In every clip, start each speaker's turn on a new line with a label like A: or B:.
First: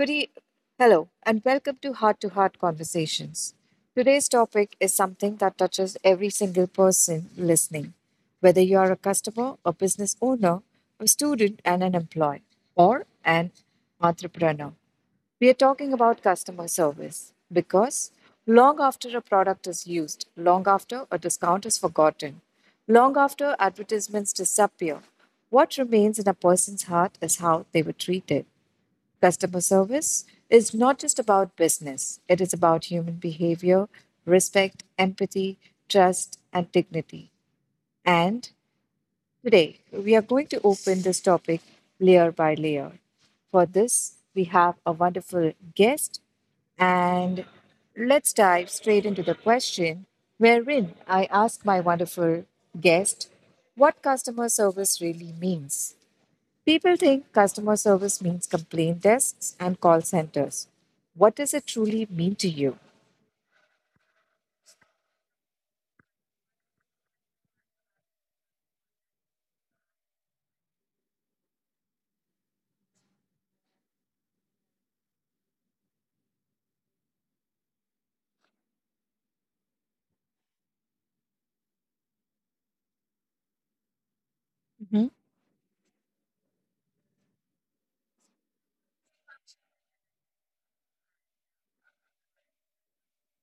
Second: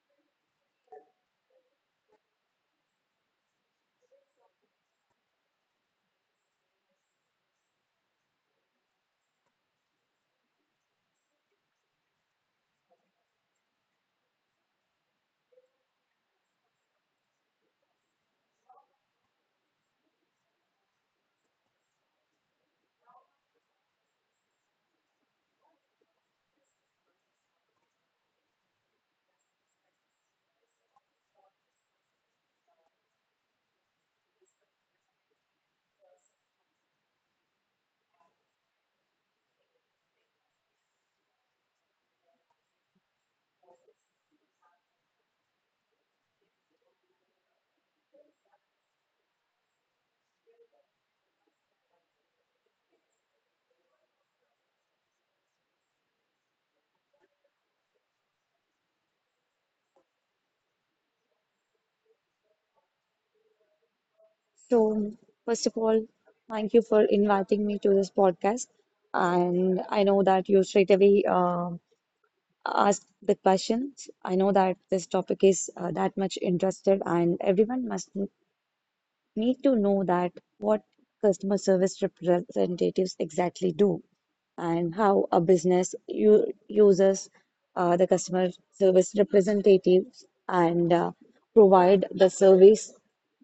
A: Good e- Hello, and welcome to Heart Conversations. Today's topic is something that touches every single person listening, whether you are a customer, a business owner, a student, and an employee, or an entrepreneur. We are talking about customer service because long after a product is used, long after a discount is forgotten, long after advertisements disappear, what remains in a person's heart is how they were treated. Customer service is not just about business, it is about human behavior, respect, empathy, trust, and dignity. And today, we are going to open this topic layer by layer. For this, we have a wonderful guest, and let's dive straight into the question wherein I ask my wonderful guest what customer service really means. People think customer service means complaint desks and call centers. What does it truly mean to you?
B: So, first of all, thank you for inviting me to this podcast. And I know that you straight away asked the questions. I know that this topic is that much interested, and everyone must need to know that what customer service representatives exactly do and
A: Mhm,
B: how a business uses the customer service representatives and provide the service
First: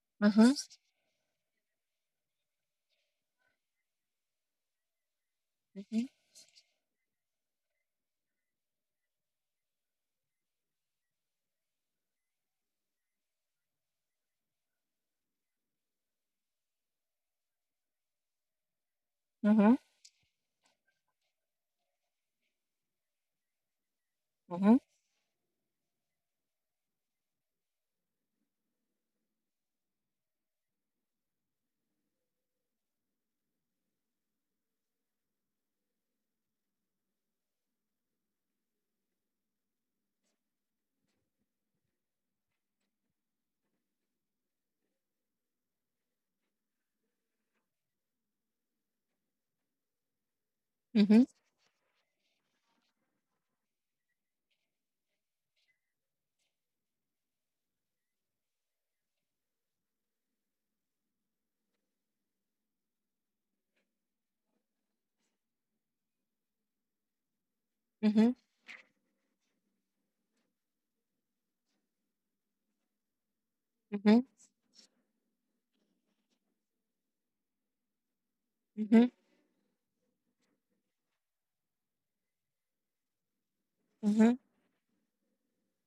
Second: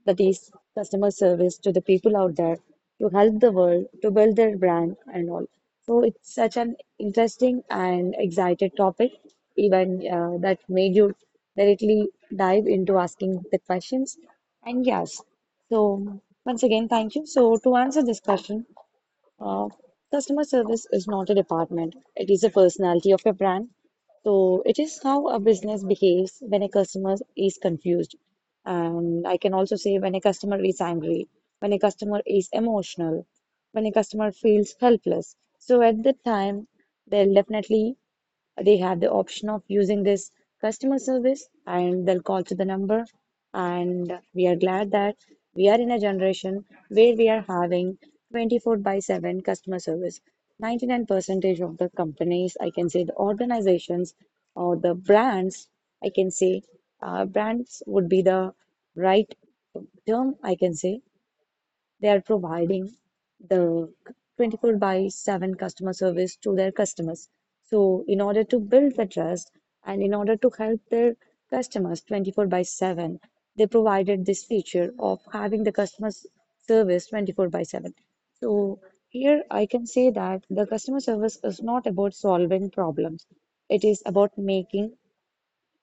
B: that is
A: mhm,
B: customer service to the people out there to help the world to build their brand and all. So
A: mhm,
B: it's such an interesting and excited topic, even that made you directly dive into asking the questions. And yes, so, once again, thank you. So, to answer this question, uh,
A: mhm,
B: customer service is not a department, it is a personality of a brand. So,
A: mhm,
B: it is how a business behaves when a customer is confused. And I can also say when a customer is angry, when a customer is emotional, when a customer feels helpless. So, at that time, they'll definitely they have the option of using this customer service and they'll call to the number. And we are glad that we are in a generation where we are having 24 by 7 customer service. 99 percentage of the companies, I can say the organizations or the brands, I can say brands would be the right term, I can say. They are providing the 24 by 7 customer service to their customers. So,
A: mhm,
B: in
A: mhm,
B: order to build the trust and in order to help their customers 24 by 7, they
A: mhm,
B: provided this feature of having the customer service 24 by 7. So,
A: mhm,
B: here I can say that the customer service is not about solving problems, it is
A: mhm,
B: about making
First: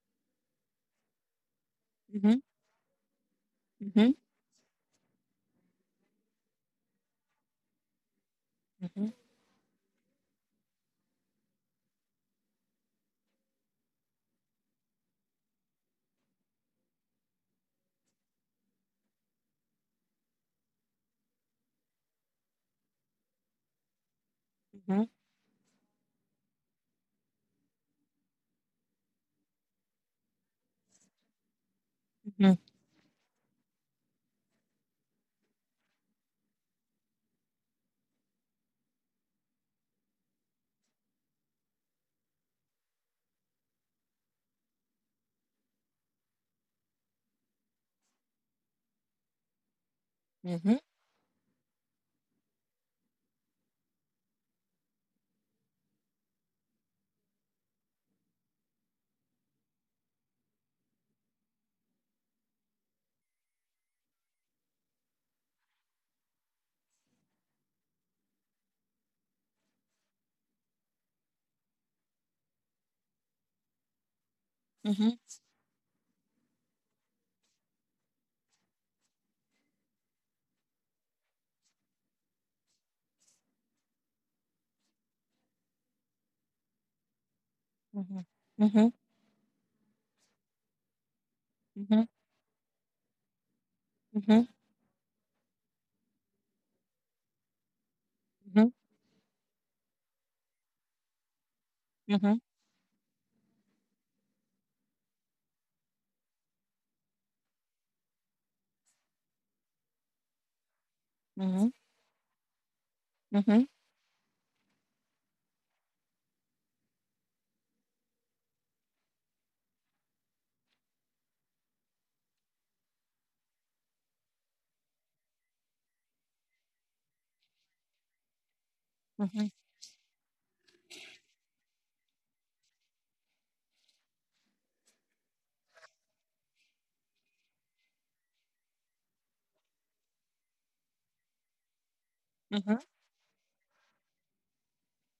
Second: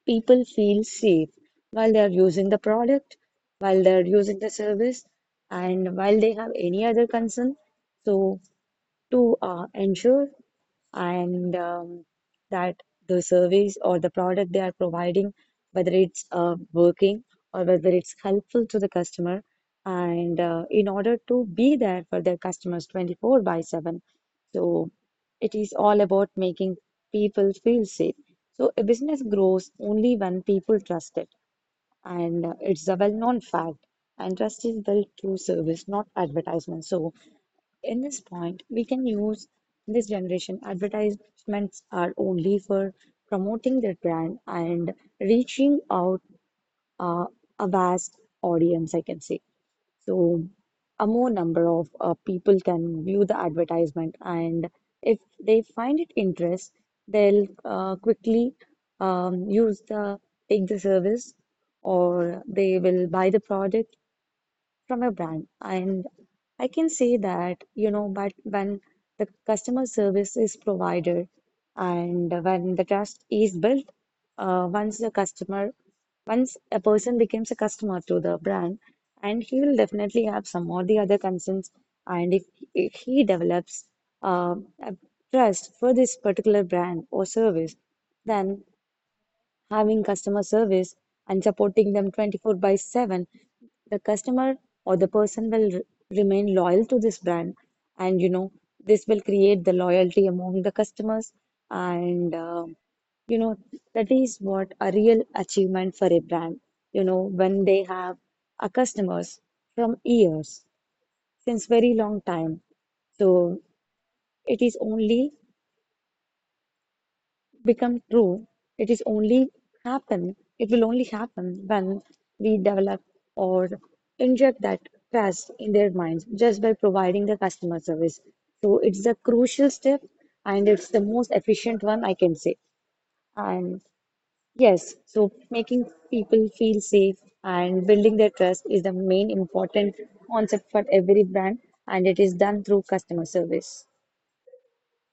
B: people feel safe while they're
A: mhm,
B: using the product, while
A: mhm, mhm, mhm,
B: they're
A: mhm,
B: using the service, and while they have any other concern. So, to ensure and that the service or the product they are providing, whether it's working or whether it's helpful to the customer, and in order to be there for their customers 24 by 7. So it is all about making people feel safe. So a business grows only when people trust it, and
A: mhm,
B: it's a well-known fact. And trust is built through service, not advertisement. So in this point, we can use this generation advertisements are only for promoting their brand and reaching out uh, a vast audience, I can say. So,
A: mhm, mhm, mhm, mhm, mhm,
B: a more number of people can view the advertisement, and if they find it interest, they'll quickly use the take the service or they will buy the product from your brand. And I can say that, but when the customer service is provided and when the trust is built, uh,
A: mhm,
B: once the
A: mhm,
B: customer, once a person becomes a customer to the brand, and he will definitely have some or the other concerns. And if he develops uh, a trust for this particular brand or service,
A: mhm,
B: then having customer service and supporting them 24 by 7 the customer or the person will remain loyal to this brand, and you know this will create the loyalty among the customers, and you know that is what a real achievement for a brand, you know, when they have a customers from years, since very long time. So
A: mhm,
B: it is only become true, it is only it will only happen when we develop or inject that trust in their minds just by providing the customer service. So it's a
A: mhm, mhm,
B: crucial step, and it's the most efficient one I can say. And yes, so making people feel safe and building their trust is the main important concept for every brand, and it is done
A: mhm.
B: through customer service.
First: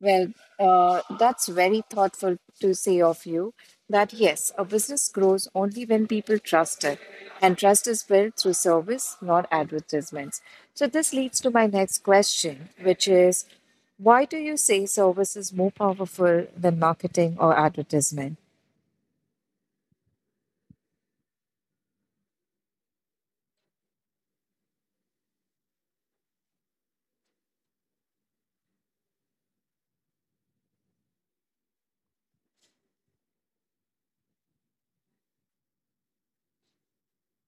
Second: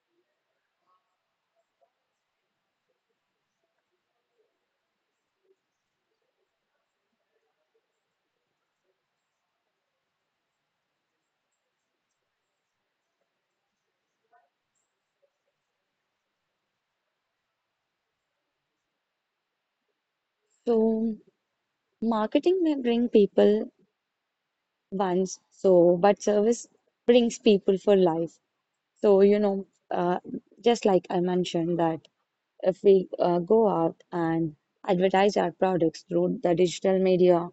A: Well, that's very thoughtful to say of you that yes, a business grows only when people trust it, and trust is built through service, not advertisements. So, this leads to my next question, which is why do you say service is more powerful than marketing or advertisement?
B: So marketing may bring people once. So, but service brings people for life. So, uh, just like I mentioned, that if we go out and advertise our products through the digital media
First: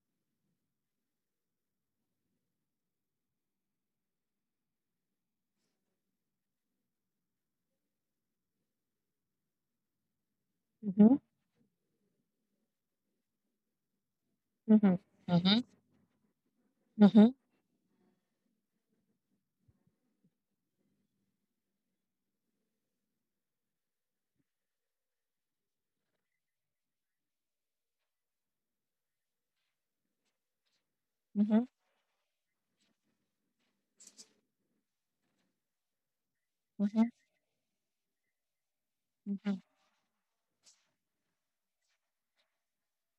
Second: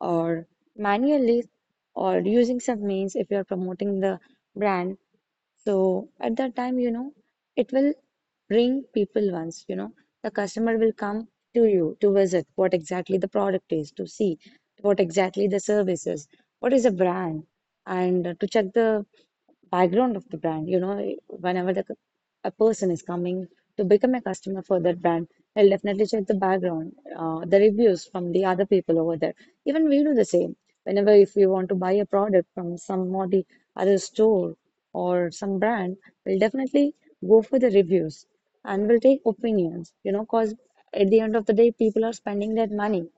B: or manually or using some means, if you're promoting the brand, so at that time, it will bring people once. The customer will
A: Mhm,
B: come to you to visit what exactly the product is, to see
A: mhm,
B: what exactly
A: mhm,
B: the service is, what is the
A: mhm,
B: brand, and to check the background of the brand. Whenever a person is coming to become a customer for that brand, they'll definitely check the background, the reviews from the other people over there. Even we do the same. Whenever if we
A: mhm,
B: want to buy a product from some or the other store or some brand, we'll definitely
A: mhm,
B: go for the reviews and we'll take
A: mhm,
B: opinions. Cause at the end of the day, people are spending their money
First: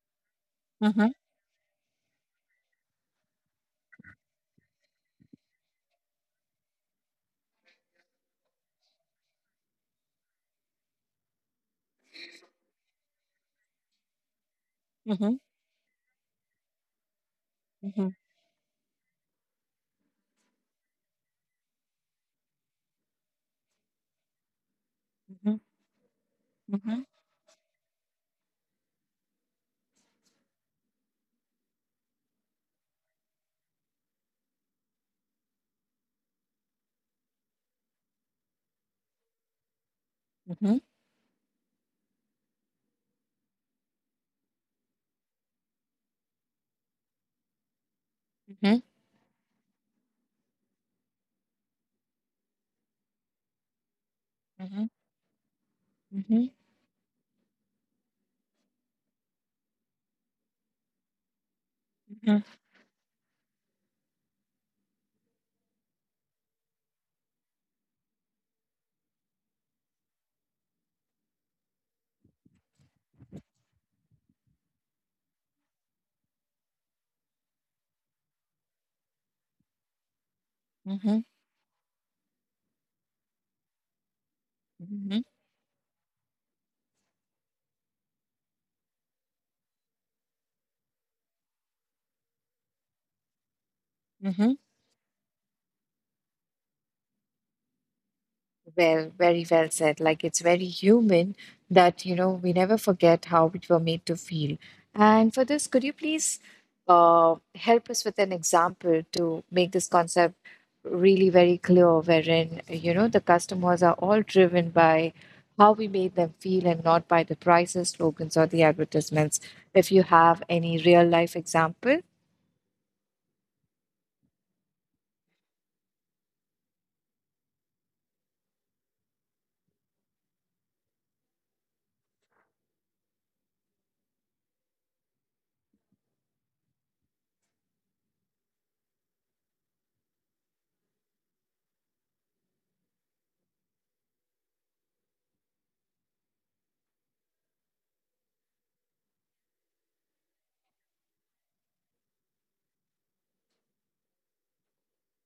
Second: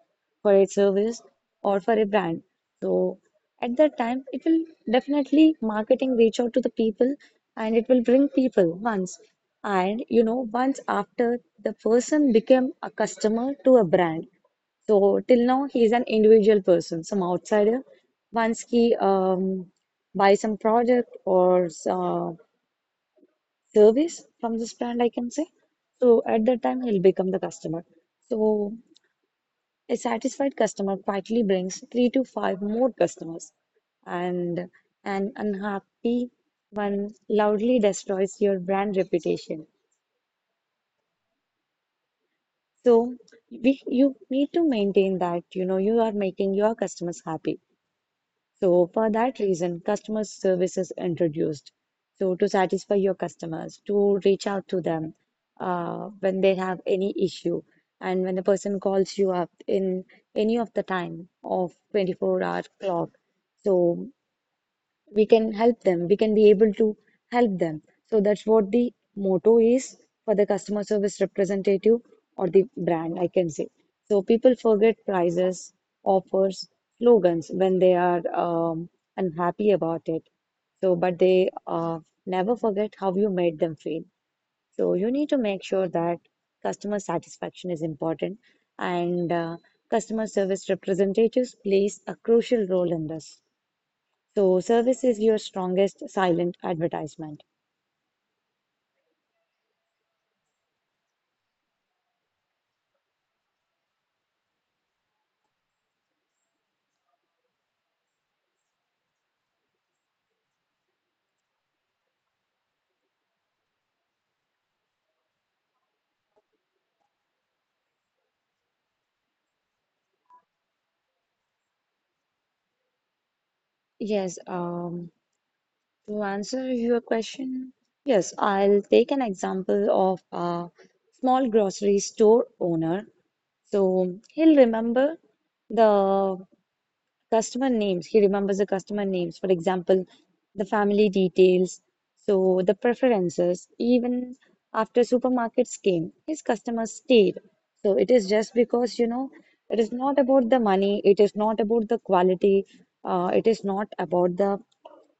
B: for a
A: mhm,
B: service or for a brand. So at that time, it will definitely marketing reach out to the people, and it will bring people once. And once after the person became a customer to a brand.
A: mhm,
B: So
A: mhm,
B: till now, he is an individual person, some outsider.
A: mhm,
B: Once he buys some product or service from this brand, I can say.
A: mhm,
B: So at that time, he'll
A: mhm,
B: become the customer. So a satisfied customer quietly brings 3 to 5 more customers, and an unhappy one loudly destroys your brand reputation.
A: mhm,
B: So you need to maintain that, you are making your customers happy.
A: mhm,
B: So for that reason, customer service is introduced. So to satisfy your customers, to reach out to them when they have any issue, and when the person calls you up in any of the time of 24
A: mhm,
B: hour clock. So we can be able to help them. So that's what the motto is for the customer service representative or the brand, I can say. So people forget prices, offers, slogans when they are unhappy about it. So
A: mhm,
B: but
A: mhm,
B: they never forget how you made them feel. So you
A: mhm,
B: need to make sure that customer satisfaction is important, and customer service representatives plays a crucial role in this. So,
A: mhm.
B: service is your strongest silent advertisement.
A: Well, very well said. Like it's very human that, we never forget how we were made to feel. And for this, could you please help us with an example to make this concept really very clear, wherein, the customers are all driven by how we made them feel and not by the prices, slogans, or the advertisements. If you have any real life example.
B: Yes, to answer your question, yes, I'll take an example of a small grocery store owner. So the he remembers the customer names, for example, the family details, so the preferences. Even after supermarkets came, his customers stayed. So it is just because, it is not about the money, it is not about the quality, it is not about the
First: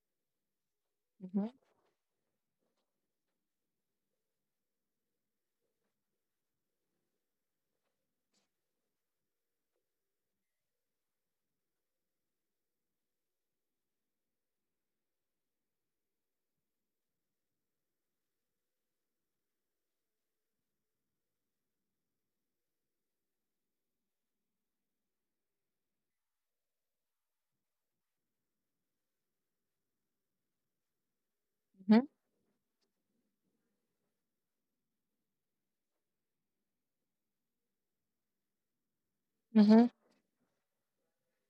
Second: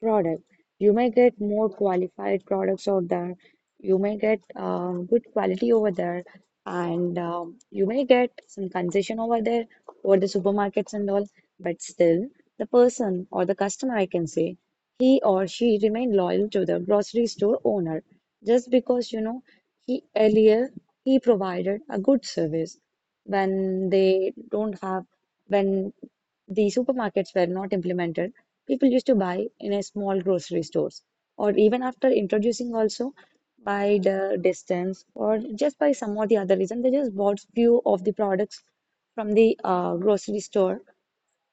B: product. You may get
A: Mhm,
B: more qualified products out there. You may get good quality over there, and you may get some concession over there over the supermarkets and all. But still, the person or the customer, I can say, he or she remain loyal to the grocery store owner just because, he earlier he provided a good service when they don't have when the supermarkets were not implemented. People used to buy in a small grocery stores, or even
A: mhm,
B: after introducing also, by the distance or just by some or the other reason, they just bought few of the products from the
A: mhm,
B: grocery store,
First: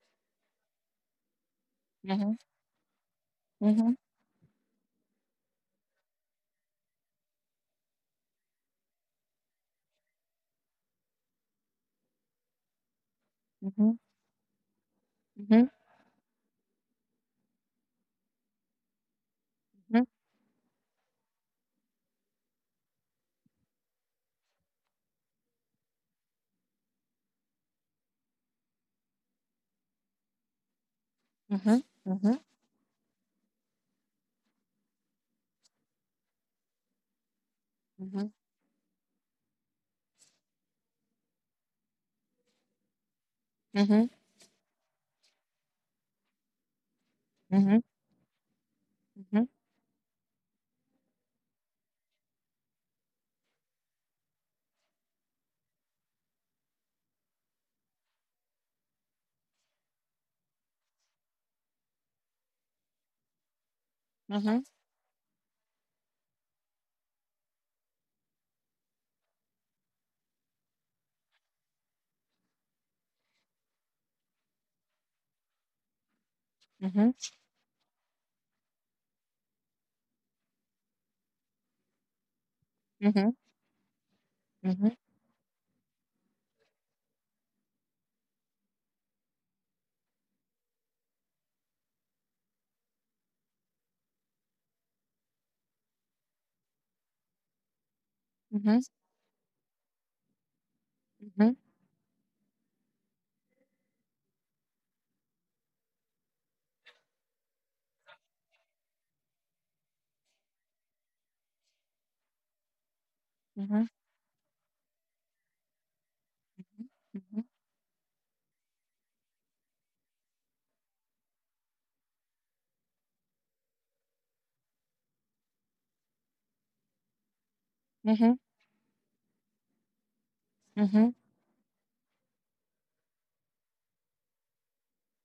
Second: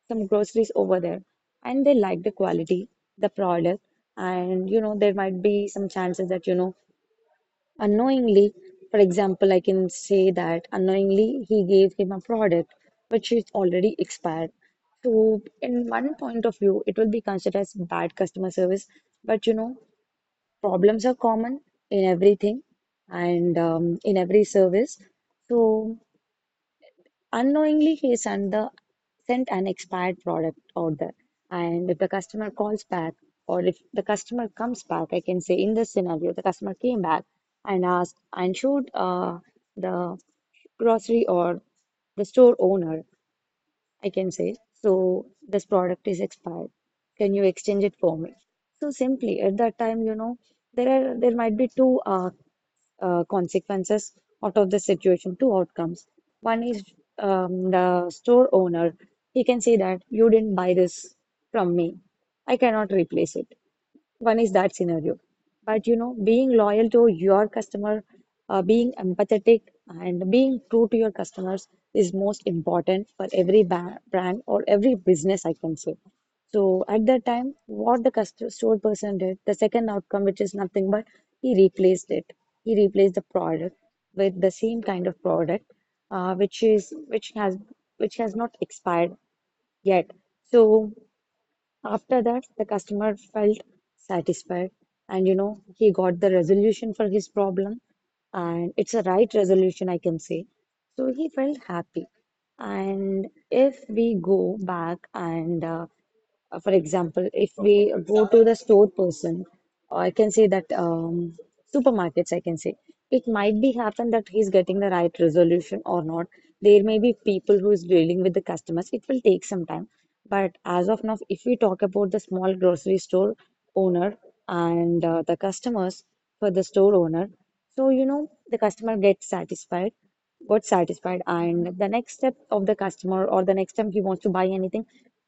B: some groceries over there, and they like the
A: mhm,
B: quality, the product.
A: mhm,
B: And you know there might be some chances that, unknowingly for example, I can say that unknowingly he gave him a product which is already
A: mhm,
B: expired. So
A: mhm,
B: in one point of view it will be considered as bad customer service. But
A: mhm,
B: problems are common in everything and in every service. So unknowingly he sent an expired product out there.
A: mhm,
B: And if the
A: mhm,
B: customer calls back, or if the customer comes back, I can say, in this scenario the customer came back and asked
A: mhm,
B: and showed the grocery or the store owner, I
A: mhm,
B: can say, so this product is expired, can you exchange
A: mhm,
B: it for me? So simply
A: mhm,
B: at that time, there might be two consequences out of the situation, two outcomes. One is, the store owner, he can say that you didn't buy this from me, I cannot replace it. One is
A: mhm,
B: that scenario. But being loyal to your customer, being empathetic, and being true to your customers is most important for every ba brand or every business, I can say. So at
A: mhm,
B: that time, what the customer store person did, the second outcome, which is nothing but he replaced it. He replaced
A: mhm,
B: the
A: mhm,
B: product with the same
A: mhm.
B: kind of product, uh, which is which has which has not expired yet. So. After that, the customer felt satisfied, and he got the resolution for his problem, and
A: Mhm.
B: it's a right resolution, I can say. So he
A: Mhm,
B: felt happy. And if we go back and for example, if we go to the store person, or I can say that supermarkets, I can say it might be
A: mhm,
B: happen that he's getting the right resolution or not. There may be
A: mhm,
B: people who is dealing with the customers. It will take some time, but as of now, if we talk about the small grocery store owner and the customers for the store owner, so you know
A: mhm,
B: the customer gets satisfied got
A: mhm,
B: satisfied and the next step of the customer or the next time he wants to buy anything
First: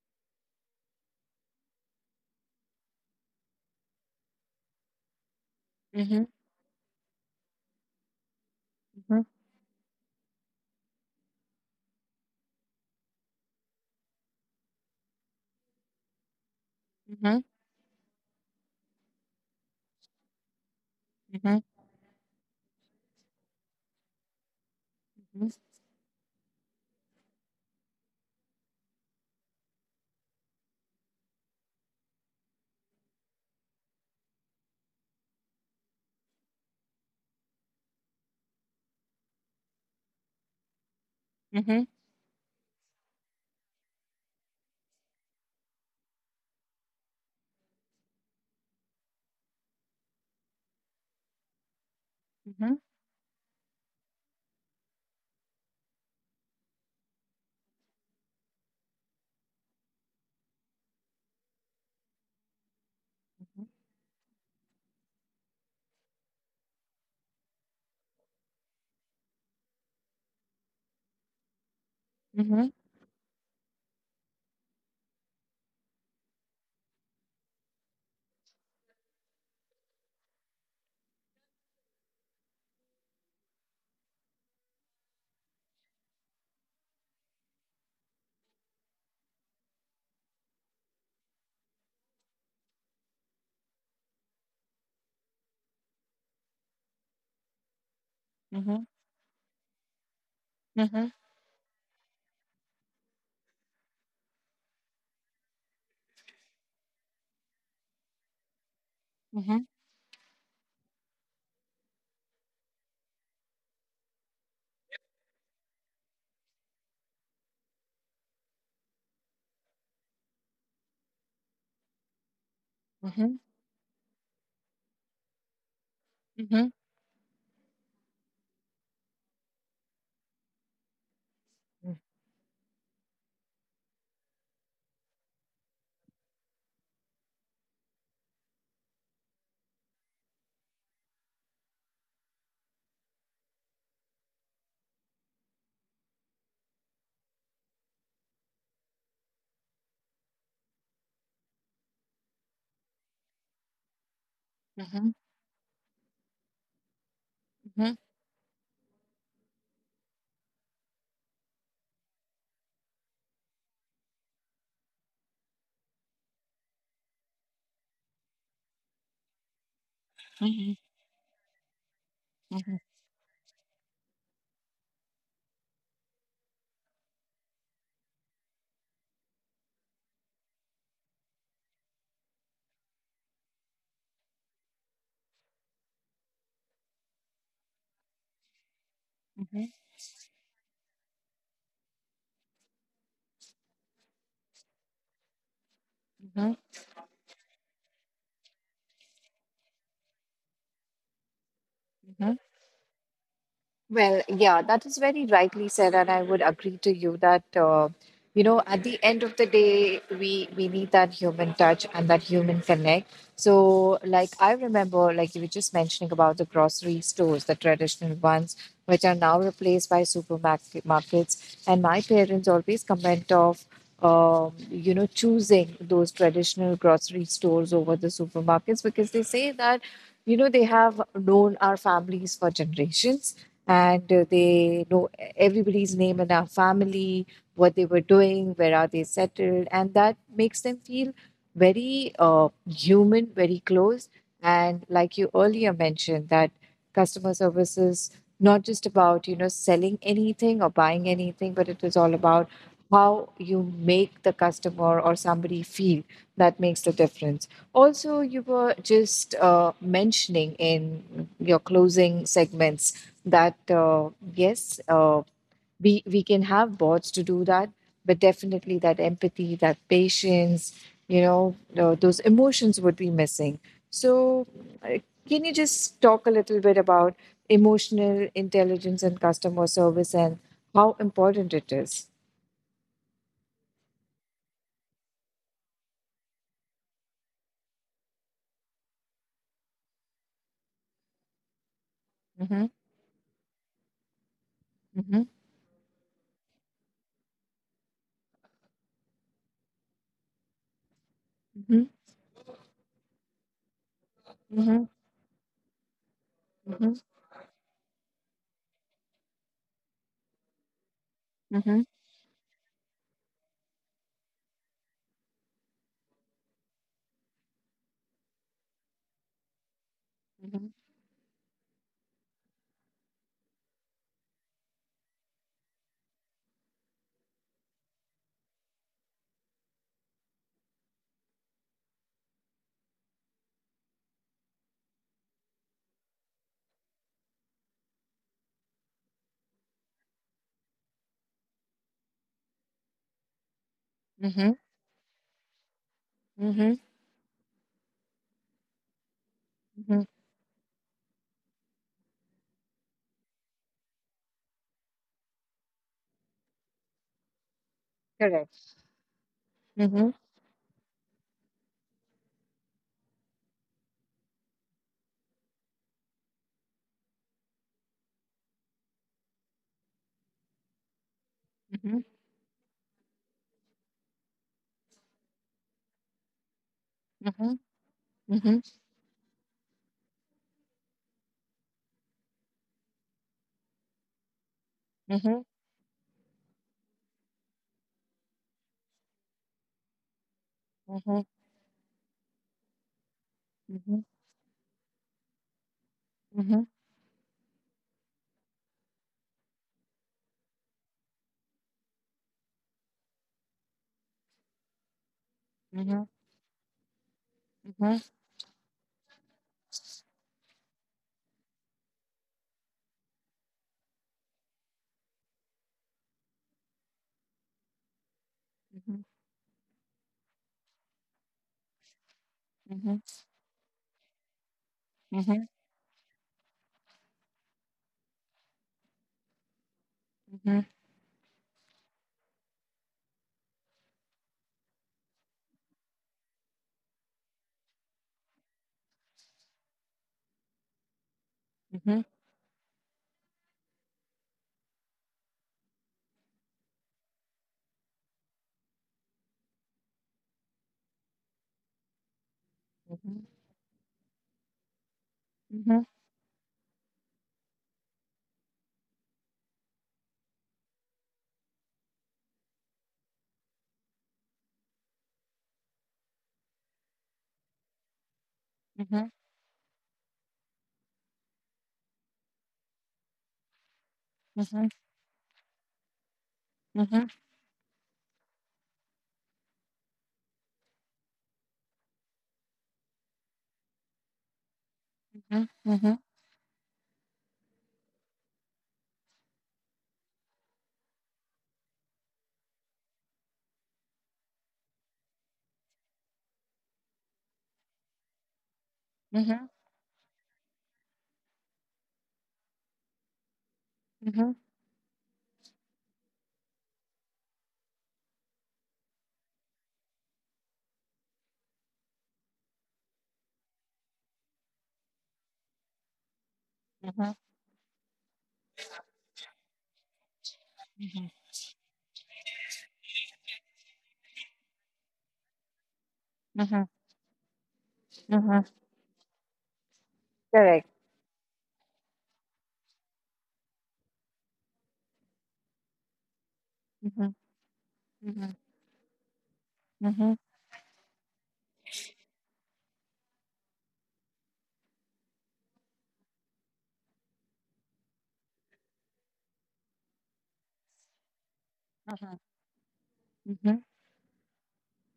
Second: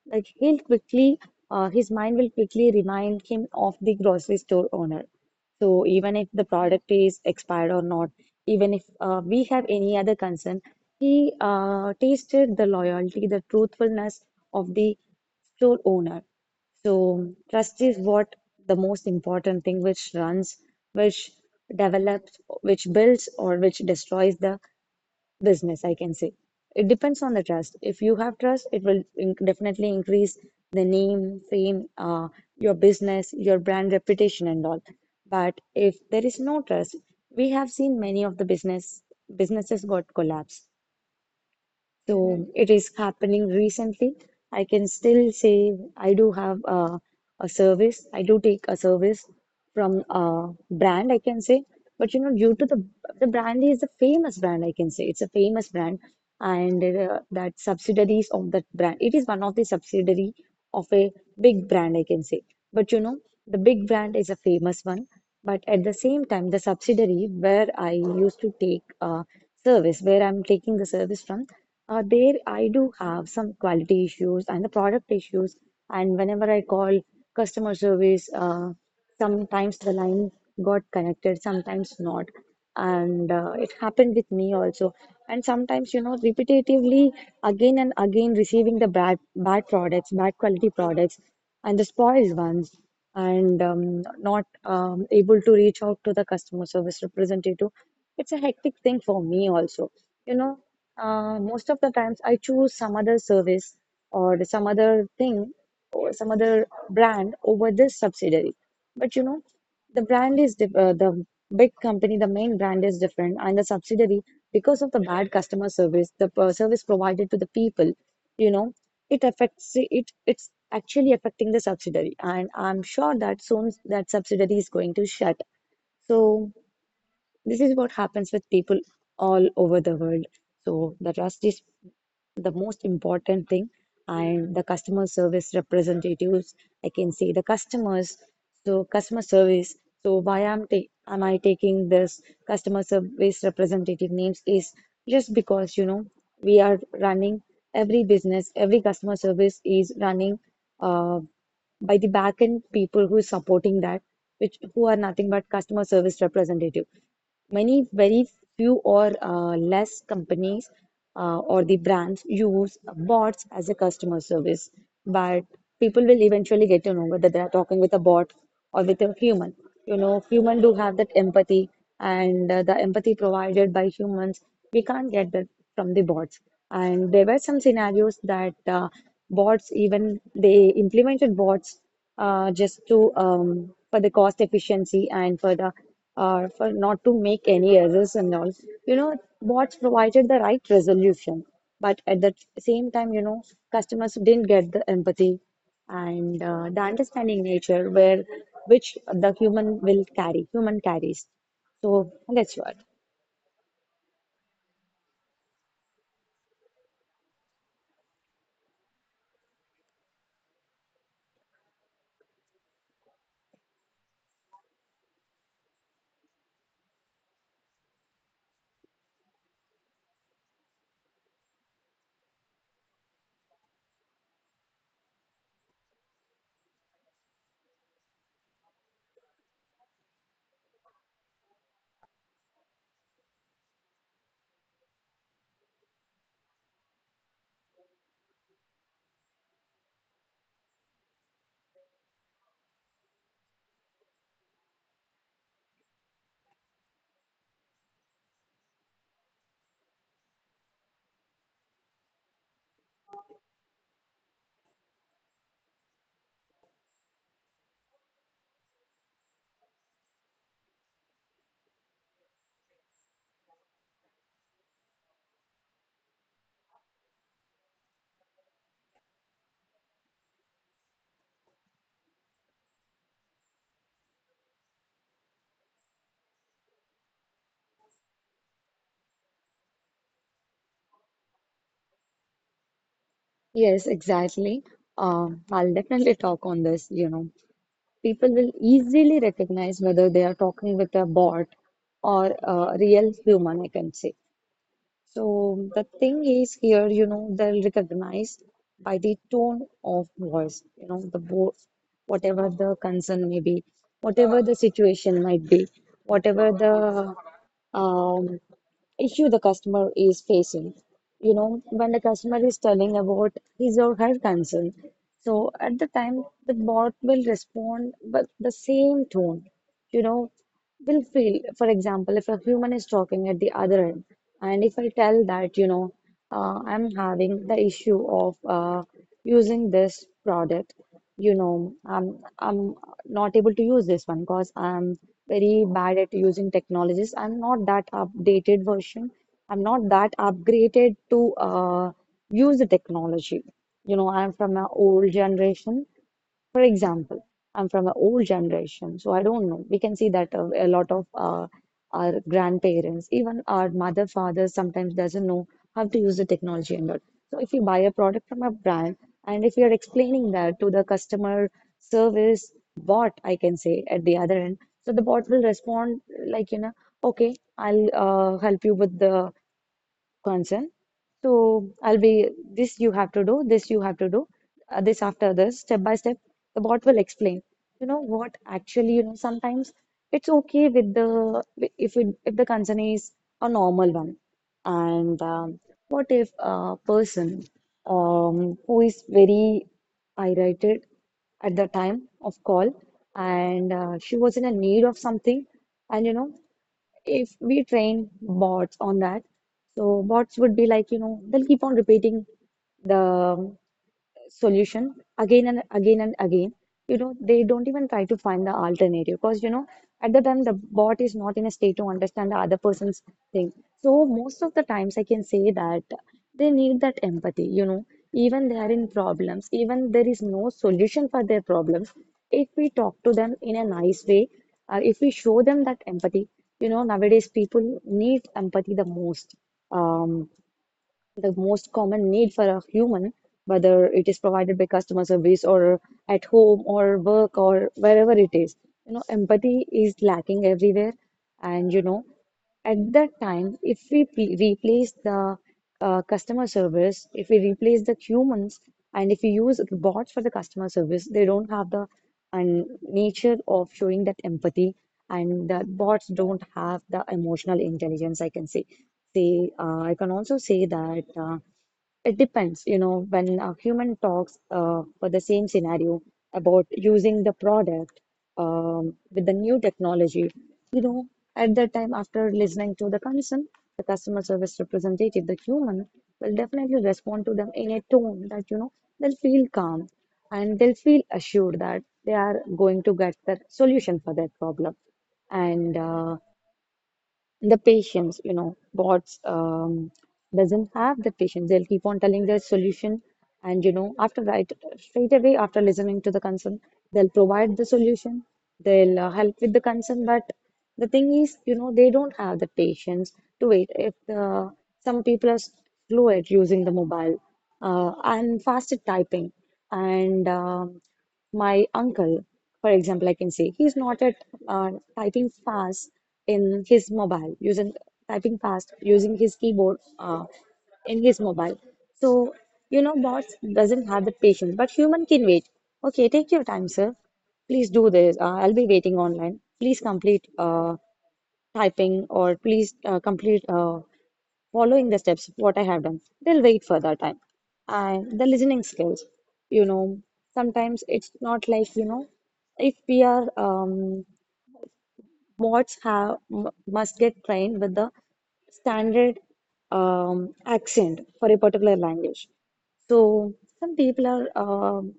B: like he'll his mind will quickly remind him of the grocery store owner. So even
A: mhm,
B: if the product is expired or not, even if
A: mhm,
B: we have any other concern, he tasted the loyalty, the truthfulness of the store owner. So
A: mhm,
B: trust is what the most important thing which runs, which
A: mhm,
B: develops, which builds, or which destroys the
A: mhm,
B: business, I can say. It depends on the trust. If you have trust, it will in definitely increase the name, fame, your business, your brand reputation, and all. But if there is no trust, we have seen many of the businesses got collapsed.
A: mhm,
B: So it is happening recently. I can still say I do have a service. I do take a service from a brand, I can say. But you know,
A: mhm,
B: due to
A: mhm,
B: the brand is a famous brand, I can say it's a famous brand, and that subsidiaries of that brand. It is one of the subsidiary of a big brand, I can say. But you know, the big brand is a famous one. But at the same time, the subsidiary where I used to take service, where I'm taking the service from. There, I
A: mhm,
B: do have some quality issues and the product issues. And whenever I call customer service, sometimes the line got connected, sometimes not. And it happened with me also. And sometimes, you know, repetitively again and again receiving the bad, bad products, bad quality products, and the spoiled ones, and not able to reach out to the customer service representative. It's a hectic thing for me also. You know
A: mhm,
B: Most of the times I choose some other service or some other thing or some other brand over this subsidiary. But you know,
A: mhm,
B: the brand is diff the big company, the main brand is different, and the subsidiary, because of the bad customer service, the service provided to the people, you know, it affects it. It's actually affecting the subsidiary, and I'm sure that soon that subsidiary is going to shut. So. This is what happens with people all over the world. So the trust is the most important thing and the customer service representatives I can say the customers so customer service so why am ta am I taking this customer service representative names is just because you know we are running every business every customer service is running uh, by the back end people who is supporting that, which who are nothing but customer service representative. Many, very few or less companies or the brands use bots as a customer service, but people will eventually get to know whether they are talking with a bot or with a human. You know, human do have that empathy, and the empathy provided by humans we can't get that from the bots. And there were some scenarios that bots even they implemented bots just to for the cost efficiency and for the for not to make any errors and all, you know, bots provided the right resolution but at the same time you know customers didn't get the empathy and
A: mhm,
B: uh, the understanding nature where which the human will carry human carries so
A: mhm.
B: that's what.
A: Well, yeah, that is very rightly said, and I would agree to you that at the end of the day we need that human touch and that human connect. So, like I remember, like you were just mentioning about the grocery stores, the traditional ones, which are now replaced by supermarket markets, and my parents always comment of. Choosing those traditional grocery stores over the supermarkets because they say that, they have known our families for generations and they know everybody's name in our family, what they were doing, where are they settled, and that makes them feel very human, very close. And like you earlier mentioned, that customer service is not just about selling anything or buying anything, but it is all about how you make the customer or somebody feel that makes the difference. Also, you were just mentioning in your closing segments that yes, we can have bots to do that, but definitely that empathy, that patience, those emotions would be missing. So, uh, can you just talk a little bit about emotional intelligence and customer service and how important it is?
B: Yes, exactly. I'll definitely talk on this, you know. People will easily recognize whether they are talking with a bot or
A: Mhm,
B: a real human, I can say.
A: mhm,
B: So the thing is here, you know, they'll recognize by the tone of voice, you know, the board,
A: mhm,
B: whatever the concern may be, whatever the
A: mhm,
B: situation might be, whatever the
A: mhm,
B: um, issue the customer is facing. You know,
A: mhm,
B: when the customer is telling about his or her concern, so at the time the bot will respond with the same tone. You know,
A: mhm,
B: will feel, for example, if a human is talking at the other end. And if I tell that, you know, I'm having the issue of using this product, you know, I'm not able to use this one because I'm very bad at using technologies. I'm not that updated version. I'm not that upgraded to use the technology. You know, I'm from
A: mhm,
B: an old generation. For
A: mhm,
B: example, I'm from an old generation, so I don't know. We can see
A: mhm.
B: that a lot of our grandparents, even our mother, father, sometimes doesn't know how to use the technology and all. So if you buy a product from a
A: Correct.
B: brand, and if you're
A: Mhm,
B: explaining that to the customer service bot, I can say at the other end, so the bot will respond like, you know, okay, I'll help you with the concern. So I'll
A: mhm,
B: be this you have to do, this you have to do, this after this, step by step. The bot will explain.
A: mhm,
B: You know what?
A: mhm,
B: Actually, you know sometimes it's okay with the if it, if the concern is a normal one, and
A: mhm,
B: what if a person who is very irritated
A: mhm,
B: at the time of call and
A: mhm,
B: she was in a need of something, and you know
A: mhm,
B: if we train bots on that, so bots would be like, you know, they'll keep on repeating the solution again and again
A: mhm,
B: and again, you know they don't even
A: Mhm.
B: try to find the alternative because you know at the time the bot is not in a state to understand the other person's thing. So most of the times I can say that they need that empathy, you know, even they are in
A: Mhm.
B: problems even there is no solution for their problems if we
A: Mhm.
B: talk to them in a nice way, if we show
A: Mhm.
B: them that empathy, you know, nowadays people need empathy the most. um
A: Mhm.
B: the most common need for a human, whether it is provided by customer service or at home or work or wherever it is. You know, empathy is lacking everywhere. And, you
A: Mhm.
B: know, at that time, if we replace the customer service, if we replace the humans, and if we use bots for the customer service, they don't have the and
A: Mhm.
B: nature of showing that empathy, and the
A: Mhm.
B: bots don't have the emotional intelligence, I can say. I can also say that it depends. You know, when a human talks for the same scenario about using the product
A: Mhm.
B: with the new technology, you know, at that time after listening to the concern, the customer service
A: Mhm.
B: representative, the human will definitely
A: Mhm.
B: respond to them in a tone that you know they'll feel calm and they'll feel assured that they are going to get the solution for their problem.
A: Mhm.
B: And the patience, you know, bots doesn't have the patience. They'll keep on telling their solution, and you know, after right straight away after listening to the concern, they'll provide the solution. They'll help with the concern, but the thing is, you know, they don't have the patience to wait. If
A: Mhm.
B: the some people are slow at using the mobile and fast at typing, and my uncle, for example, I can say he's not at uh, typing fast in his mobile using typing fast using his keyboard in his mobile, so you know bots doesn't have the patience but human can wait. Okay, take
A: Mhm.
B: your
A: Mhm.
B: time, sir, please do this,
A: Mhm.
B: I'll be waiting online, please complete
A: Correct.
B: typing or please complete following the steps what I have done, they'll wait for that
A: Mhm.
B: time. And the
A: Mhm.
B: listening skills, you know,
A: Mhm.
B: sometimes it's not like, you know, if we are mods have m- must get trained with the standard um, accent for a particular language. So
A: Mhm.
B: some people are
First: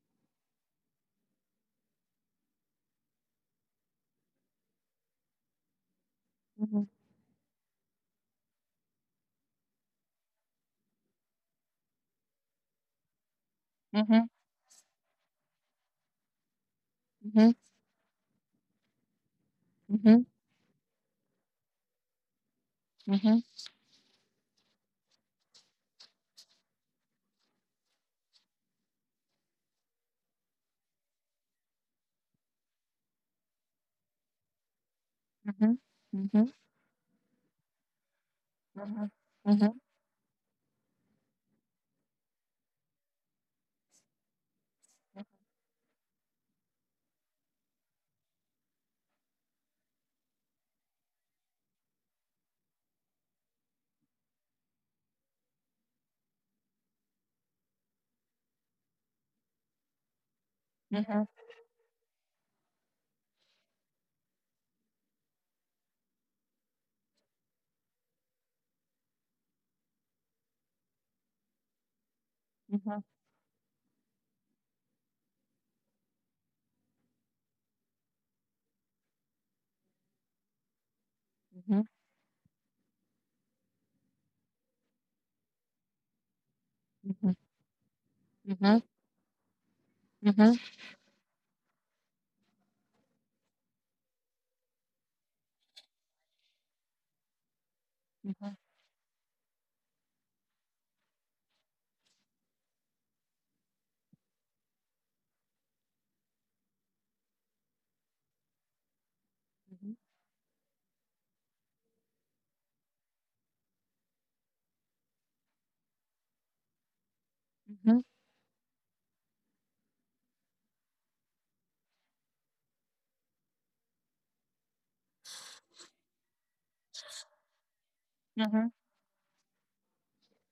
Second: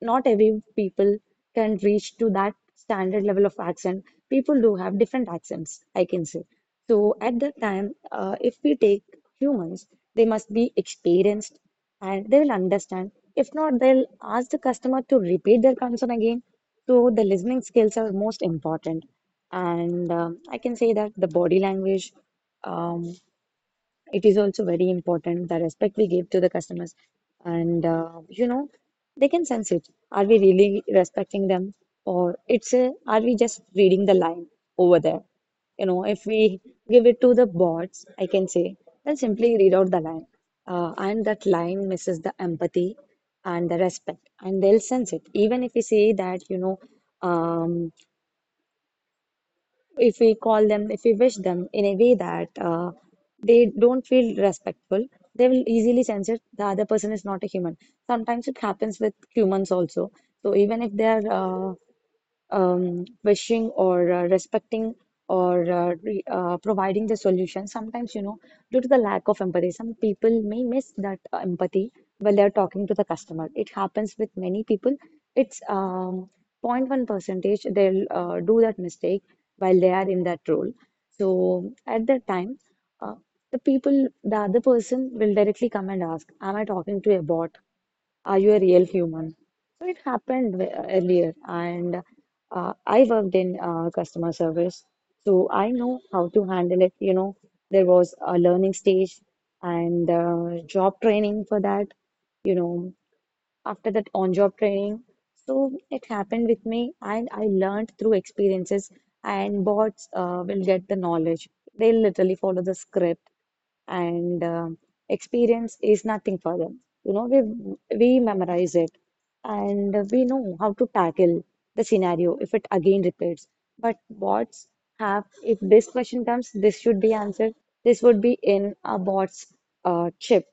B: not every people can reach to that standard level of accent. People do have different accents, I can say.
A: Mhm.
B: So at that time, if we take humans, they must be experienced and they will understand. If not, they'll
A: Mhm.
B: ask the customer to repeat their concern again. So the
A: Mhm.
B: listening skills are most important. And
A: Mhm.
B: I can say that the body language, um,
A: Mhm.
B: it is also very important, the respect we give to the customers. And, you know, they can sense it. Are we really respecting them? Or it's a, are we just reading the line over there?
A: Mhm.
B: You know, if
A: Mhm.
B: we give it to the bots, I can say, then simply read
A: Mhm.
B: out the line. And that line misses the empathy and the respect, and they'll sense it. Even if we say that, um, if we call them, if we wish them in a way that they don't feel respectful, they will easily sense it. The other person is not a human. Sometimes it happens with humans also. So even if
A: Mhm.
B: they are
A: Mhm.
B: uh, wishing or respecting or re providing the solution. Sometimes, due to the lack of empathy, some people may miss that empathy while they're talking to the customer. It happens with many people. It's zero point 0.1 percentage they'll do that mistake while they are in that role. So
A: Mhm.
B: at that time, uh, the people, the other person will directly come and ask, am I talking to a bot? Are you a
A: Mhm.
B: real human? So it
A: Mhm. Mhm. Mhm.
B: happened
A: Mhm.
B: earlier, and I worked in customer service, so I know how to handle it. You know, there was a
A: Mhm.
B: learning stage and job training for that, you know, after that on-job training. So it happened with me, and I learned through experiences, and bots will get the knowledge. They'll literally follow the script and experience is nothing for them. You know, we
A: Mhm.
B: we memorize it and we know how to tackle the scenario if it again repeats. But bots have, if this question comes, this should be answered. This would be in a bot's chip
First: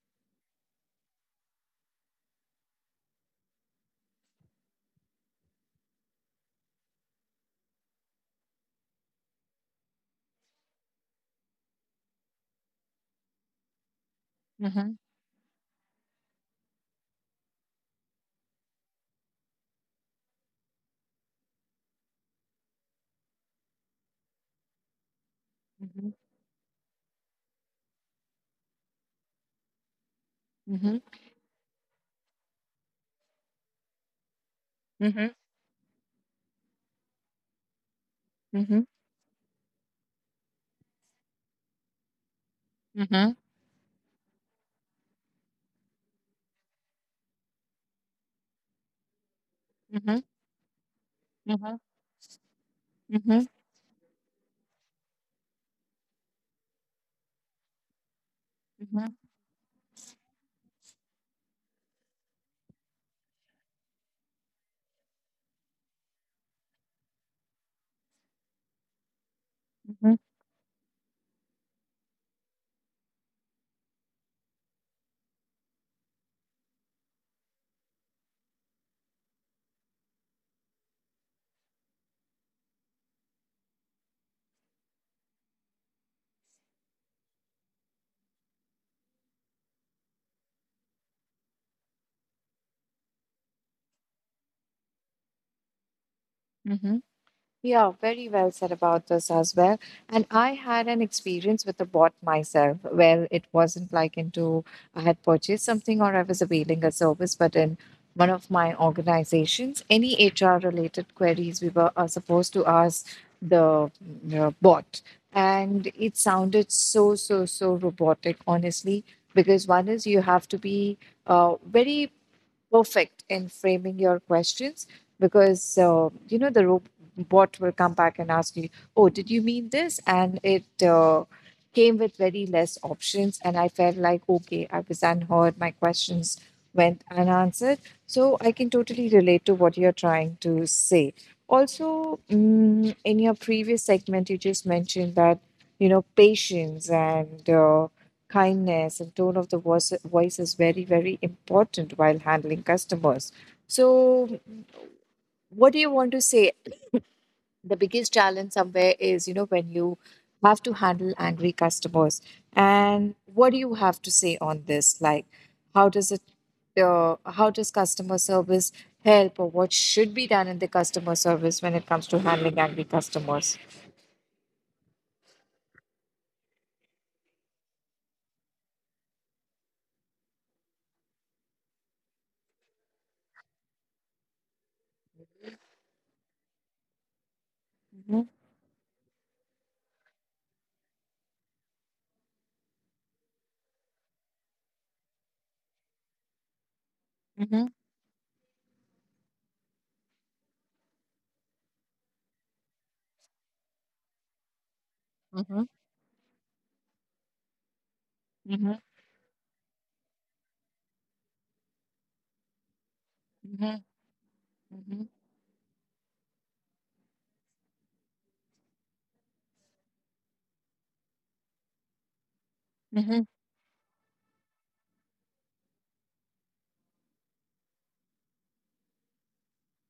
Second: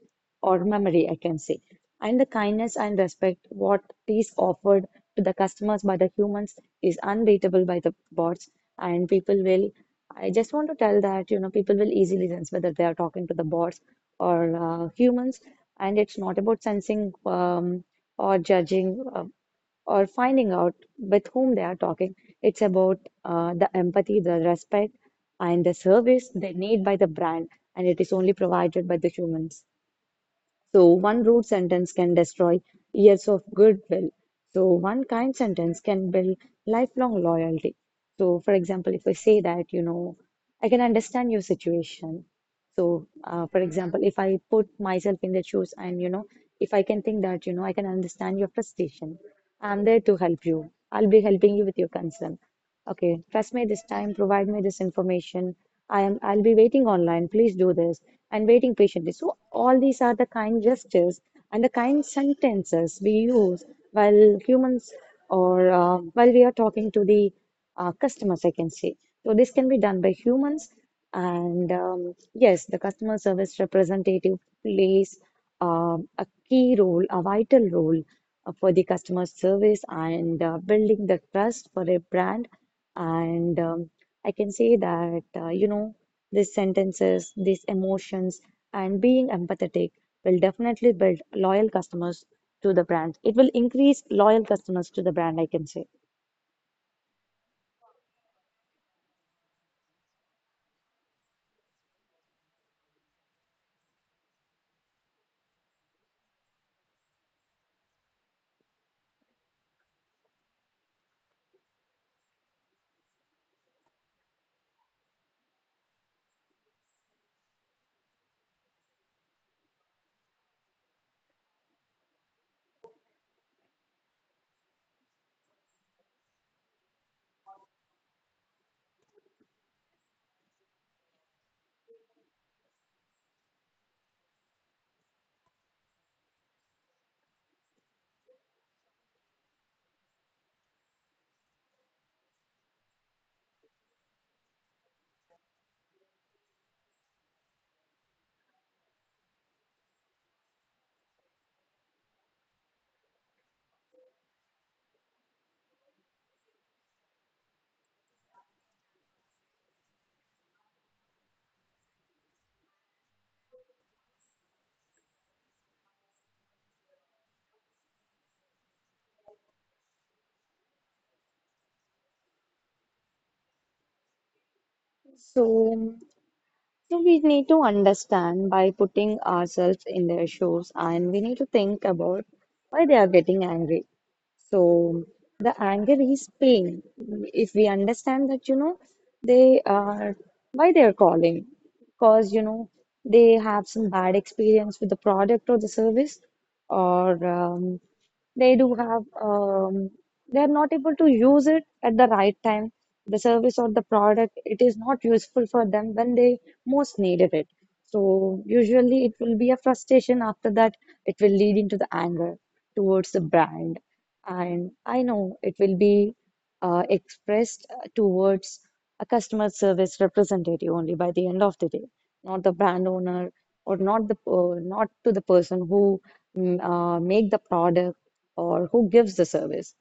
B: or memory, I can say. And the kindness and respect what is offered to the customers by the humans is unbeatable by the bots, and people will I just want to tell that, you know, people will easily sense whether they are talking to the bots or
A: Mhm.
B: humans, and it's not about sensing or judging or finding out with whom they are talking. It's about the empathy, the respect, and the service they need by the brand, and it is only provided by the humans. So one rude sentence can destroy years of goodwill. So one kind sentence can build lifelong loyalty. So for example, if I say that, you know, I can understand your situation. So for example, if I put myself in their shoes and, you know, if I can think that, you know, I can understand your frustration, I'm there to help you. I'll be helping you with your concern. Okay, trust me this time, provide me this information. I'll be waiting online. Please do this. And waiting
A: Mhm.
B: patiently.
A: Mhm.
B: So all these are the kind gestures and the kind sentences we use while humans or while we are talking to the customers, I can say. So this can be done by
A: Mhm.
B: humans and yes, the customer service representative plays a key role, a vital role for the customer service and building the trust for a brand and I can say that, you know, these sentences, these emotions, and being empathetic will definitely build loyal customers to the brand. It will increase loyal customers to the brand, I can say.
A: Mhm. Yeah, very well said about this as well. And I had an experience with a bot myself. Well, it wasn't like into I had purchased something or I was availing a service, but in one of my organizations, any HR related queries we were are supposed to ask the bot. And it sounded so, so, so robotic, honestly, because one is you have to be very perfect in framing your questions because the robot will come back and ask you, oh, did you mean this, and it came with very less options. And I felt like, okay, I was unheard, my questions went unanswered. So I can totally relate to what you're trying to say. Also, in your previous segment you just mentioned that patience and kindness and tone of the voice, voice is very very important while handling customers. So what do you want to say, the biggest challenge somewhere is, when you have to handle angry customers. And what do you have to say on this, like how does it how does customer service help, or what should be done in the customer service when it comes to handling angry customers?
B: So, so we need to understand by putting ourselves in their shoes and we need to think about why they are getting angry. So the anger is pain. If we
A: Mhm,
B: understand that, you know, they are why they are calling, because you know they have some bad experience with the product or the service, or
A: mhm,
B: they do have they are not able to use it at the right time. The service or the product, it is not useful
A: mhm,
B: for them when they most needed it. So
A: mhm,
B: usually it will be a frustration. After that, it will lead into the anger towards the
A: mhm,
B: brand and
A: mhm,
B: I know it will be expressed towards a customer service representative only by the end of the day, not the brand
A: mhm,
B: owner or not the not to the person who make the product or who gives the service.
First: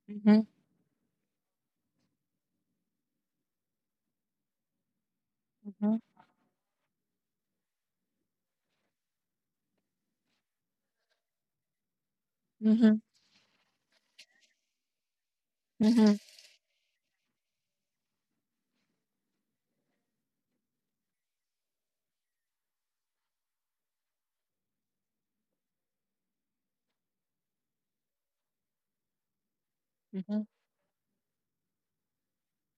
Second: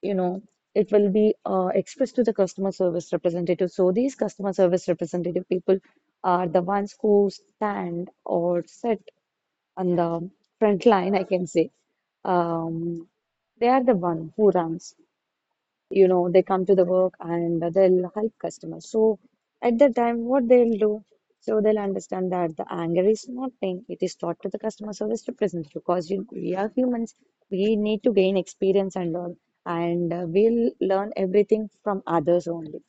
B: You know,
A: mhm,
B: it will be expressed to the customer service representative. So these customer service representative people
A: mhm,
B: are the ones who stand or sit on the front line, I can say.
A: mhm,
B: Um, they are the one who runs.
A: mhm,
B: You
A: mhm,
B: know, they come to the work and they'll help customers. So at that time, what they'll do, so they'll understand that the anger is not pain. It is taught to the customer service representative because you, we are humans. We need to gain experience and all, and
A: Mhm,
B: we'll learn everything from others only.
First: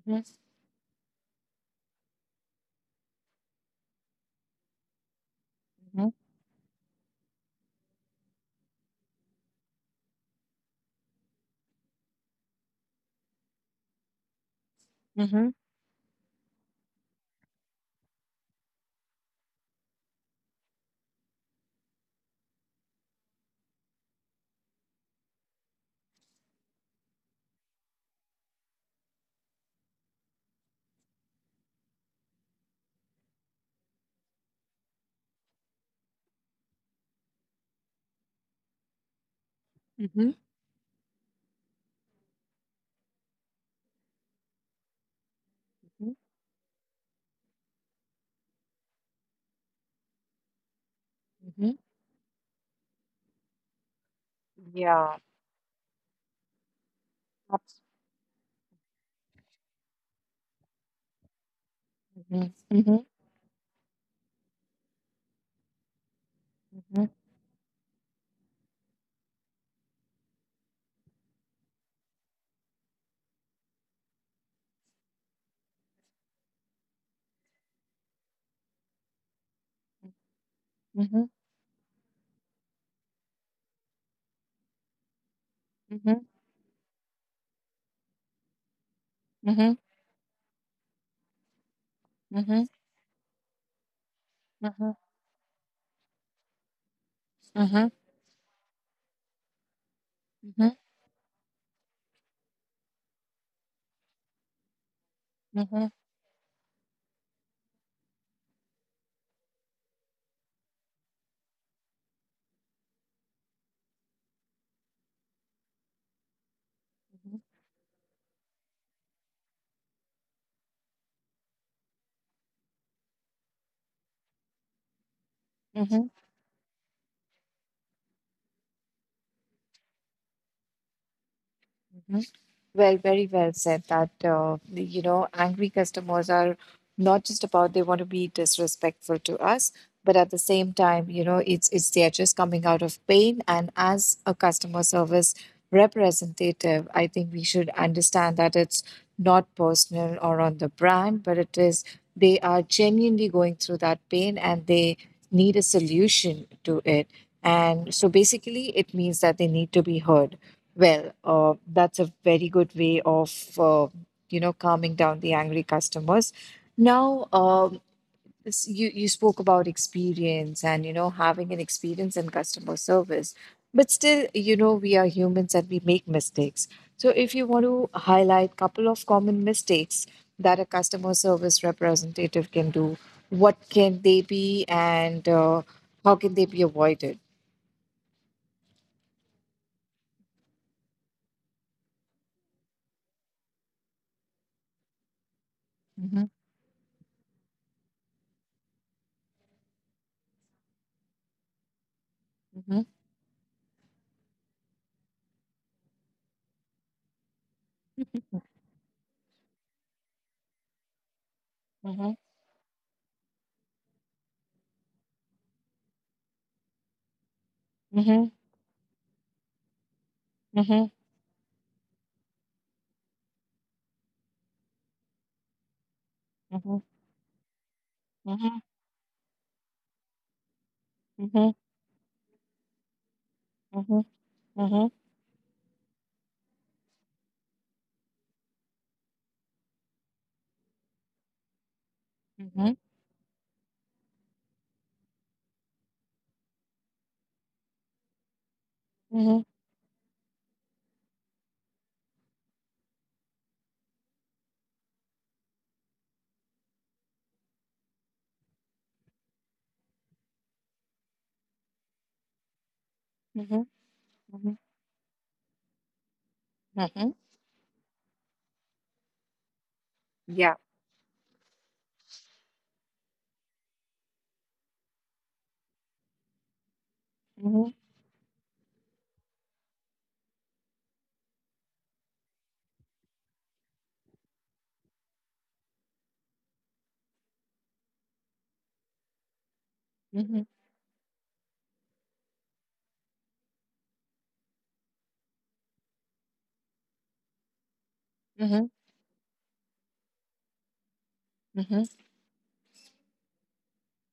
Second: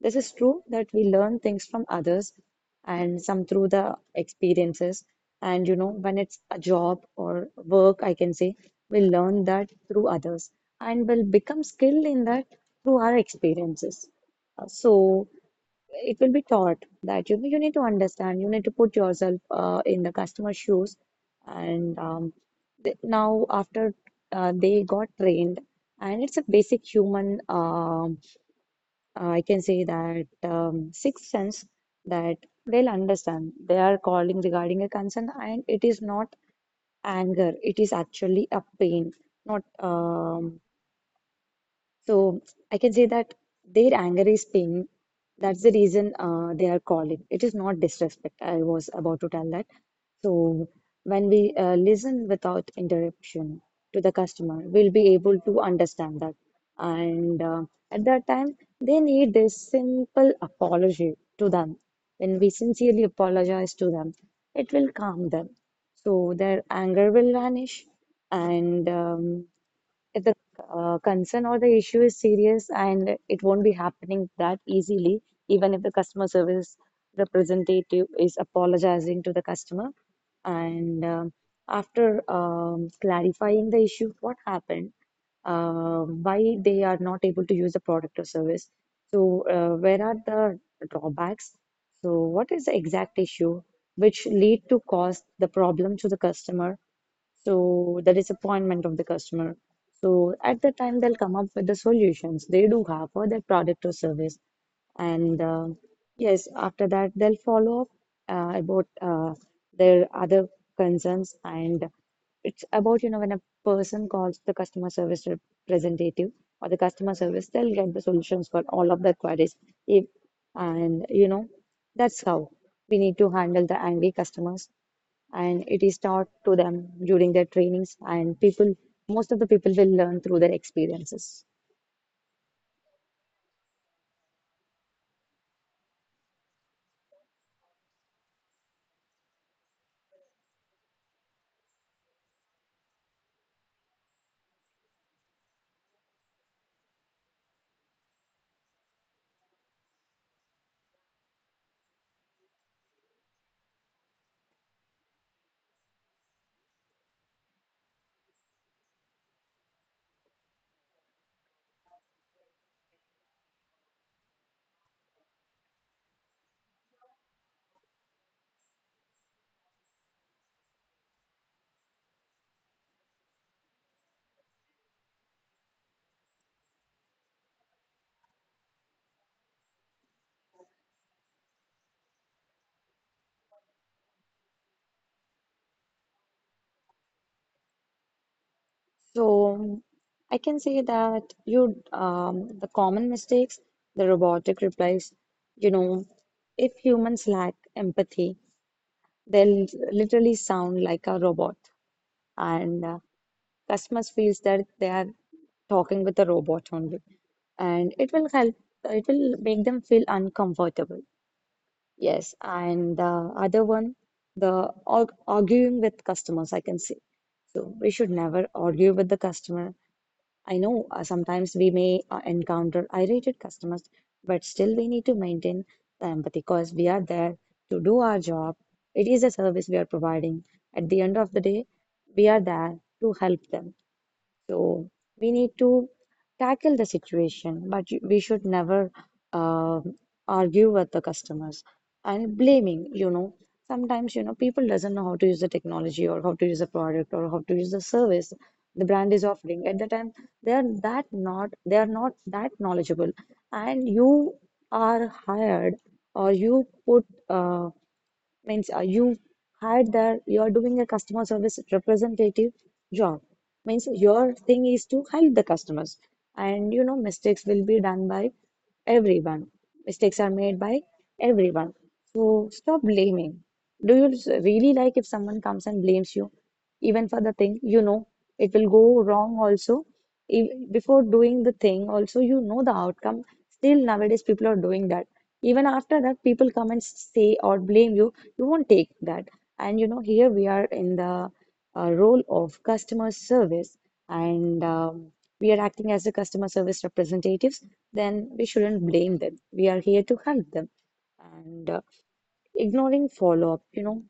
B: This is true that we learn things from others and some through the experiences. And you know,
A: mhm,
B: when it's a job or work, I can say, we learn that through others and we will become skilled in that through our experiences. So
A: mhm,
B: it will be taught that you know you need to understand, you need to put yourself in the customer's shoes. And now after they got trained, and it's a basic human I can say that sixth sense that they'll understand. They are calling regarding a concern, and it is not anger. It is actually a pain. Not
A: mhm,
B: so I can say that their anger is pain. That's the
A: mhm,
B: reason they are calling. It is not disrespect. I was about to tell that. So, when we
A: mhm.
B: listen without interruption to the customer, we'll be
A: Yeah,
B: able to understand that. And
A: abs-
B: at that time, they need this simple apology to them. When we
A: Mhm,
B: sincerely
A: mhm,
B: apologize to them, it will calm them. So, their
A: mhm,
B: anger will vanish and if the concern or the issue is serious and it won't be happening that easily, even if the customer service representative is apologizing to the customer. And
A: mhm,
B: after clarifying the issue, what happened, uh,
A: mhm,
B: why they are not able to use the product or service. So,
A: mhm, mhm,
B: where are the drawbacks? So, what is
A: mhm,
B: the exact issue which lead
A: mhm,
B: to
A: mhm,
B: cause the problem to the customer? So the disappointment of the customer. So at the time they'll come up with the solutions they do have for their product or service, and
A: mhm, mhm,
B: yes, after that they'll follow up about their other concerns, and it's about you know when a person calls the customer service representative or the customer service, they'll get the solutions for all of their queries. If and you know that's how we need to handle the angry customers and it
A: mhm,
B: is
A: mhm.
B: taught to them during their trainings and people most of the people will learn through their experiences.
A: mhm. Well, very well said that, angry customers are not just about they want to be disrespectful to us, but at the same time, it's they're just coming out of pain. And as a customer service representative, I think we should understand that it's not personal or on the brand, but it is they are genuinely going through that pain and they need a solution to it. And so basically it means that they need to be heard. Well, that's a very good way of uh, calming down the angry customers. Now, you spoke about experience and having an experience in customer service, but still, we are humans and we make mistakes. So, if you want to highlight couple of common mistakes that a customer service representative can do, what can they be, and how can they be avoided?
B: So I can say that you the common mistakes the robotic replies you know
A: Hmm.
B: if humans lack empathy they'll literally sound like a robot and
A: Hmm.
B: customers feels that they are talking with a robot only and it will help it will make them feel uncomfortable.
A: Hmm.
B: Yes, and the other one, the arguing with customers, I can say. So we should never argue with the customer. I know
A: Hmm.
B: sometimes we may encounter irritated customers, but still we need to maintain the empathy because
A: Hmm.
B: we are there to do our job.
A: Hmm.
B: It is a service we are providing. At the end of the
A: Mhm,
B: day, we are there to help them.
A: mhm,
B: So
A: mhm,
B: we need to tackle the situation, but we should never uh, argue with the customers and
A: mhm,
B: blaming, you know. Sometimes, you know, people doesn't know how to use the technology or how to use the product or how to use the service the brand is
A: mhm,
B: offering. At the time, they are not that knowledgeable, and you are hired or you put means you hired there you are doing a customer service representative job
A: mhm,
B: means your
A: mhm,
B: thing is to help the customers and you know
A: mhm.
B: mistakes will be done by everyone. Mistakes are
A: Yeah.
B: made by everyone. So stop blaming. Do you really like if someone comes and blames you, even for the thing
A: Mhm,
B: you know it will go wrong also? If, before doing the thing, also you know the outcome. Still nowadays, people are doing that. Even after that, people come and say or blame you. You won't take that. And you know, here
A: mhm,
B: we are in the role of customer service, and we are acting as the customer service representatives then we
A: mhm,
B: shouldn't blame them. We are here to help them. And
A: mhm,
B: ignoring follow up, you know,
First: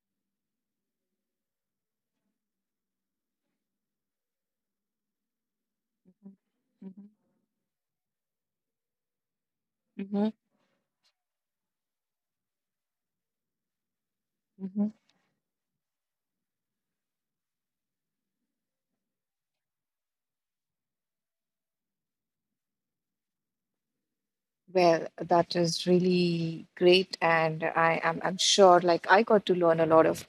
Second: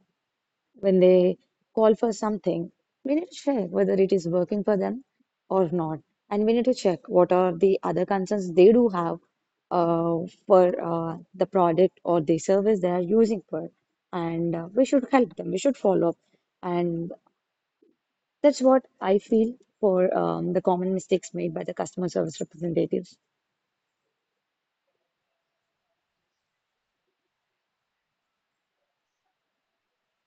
B: when they call for something, we need to check whether it is working for them or not.
A: mhm,
B: And we need to check
A: mhm,
B: what are the other concerns they do have uh,
A: mhm,
B: for the product or the service they are using for. And we
A: mhm.
B: should help them, we should follow up. And that's what I feel for the common mistakes made by the customer service representatives.
A: Well, that is really great, and I'm sure like I got to learn a lot of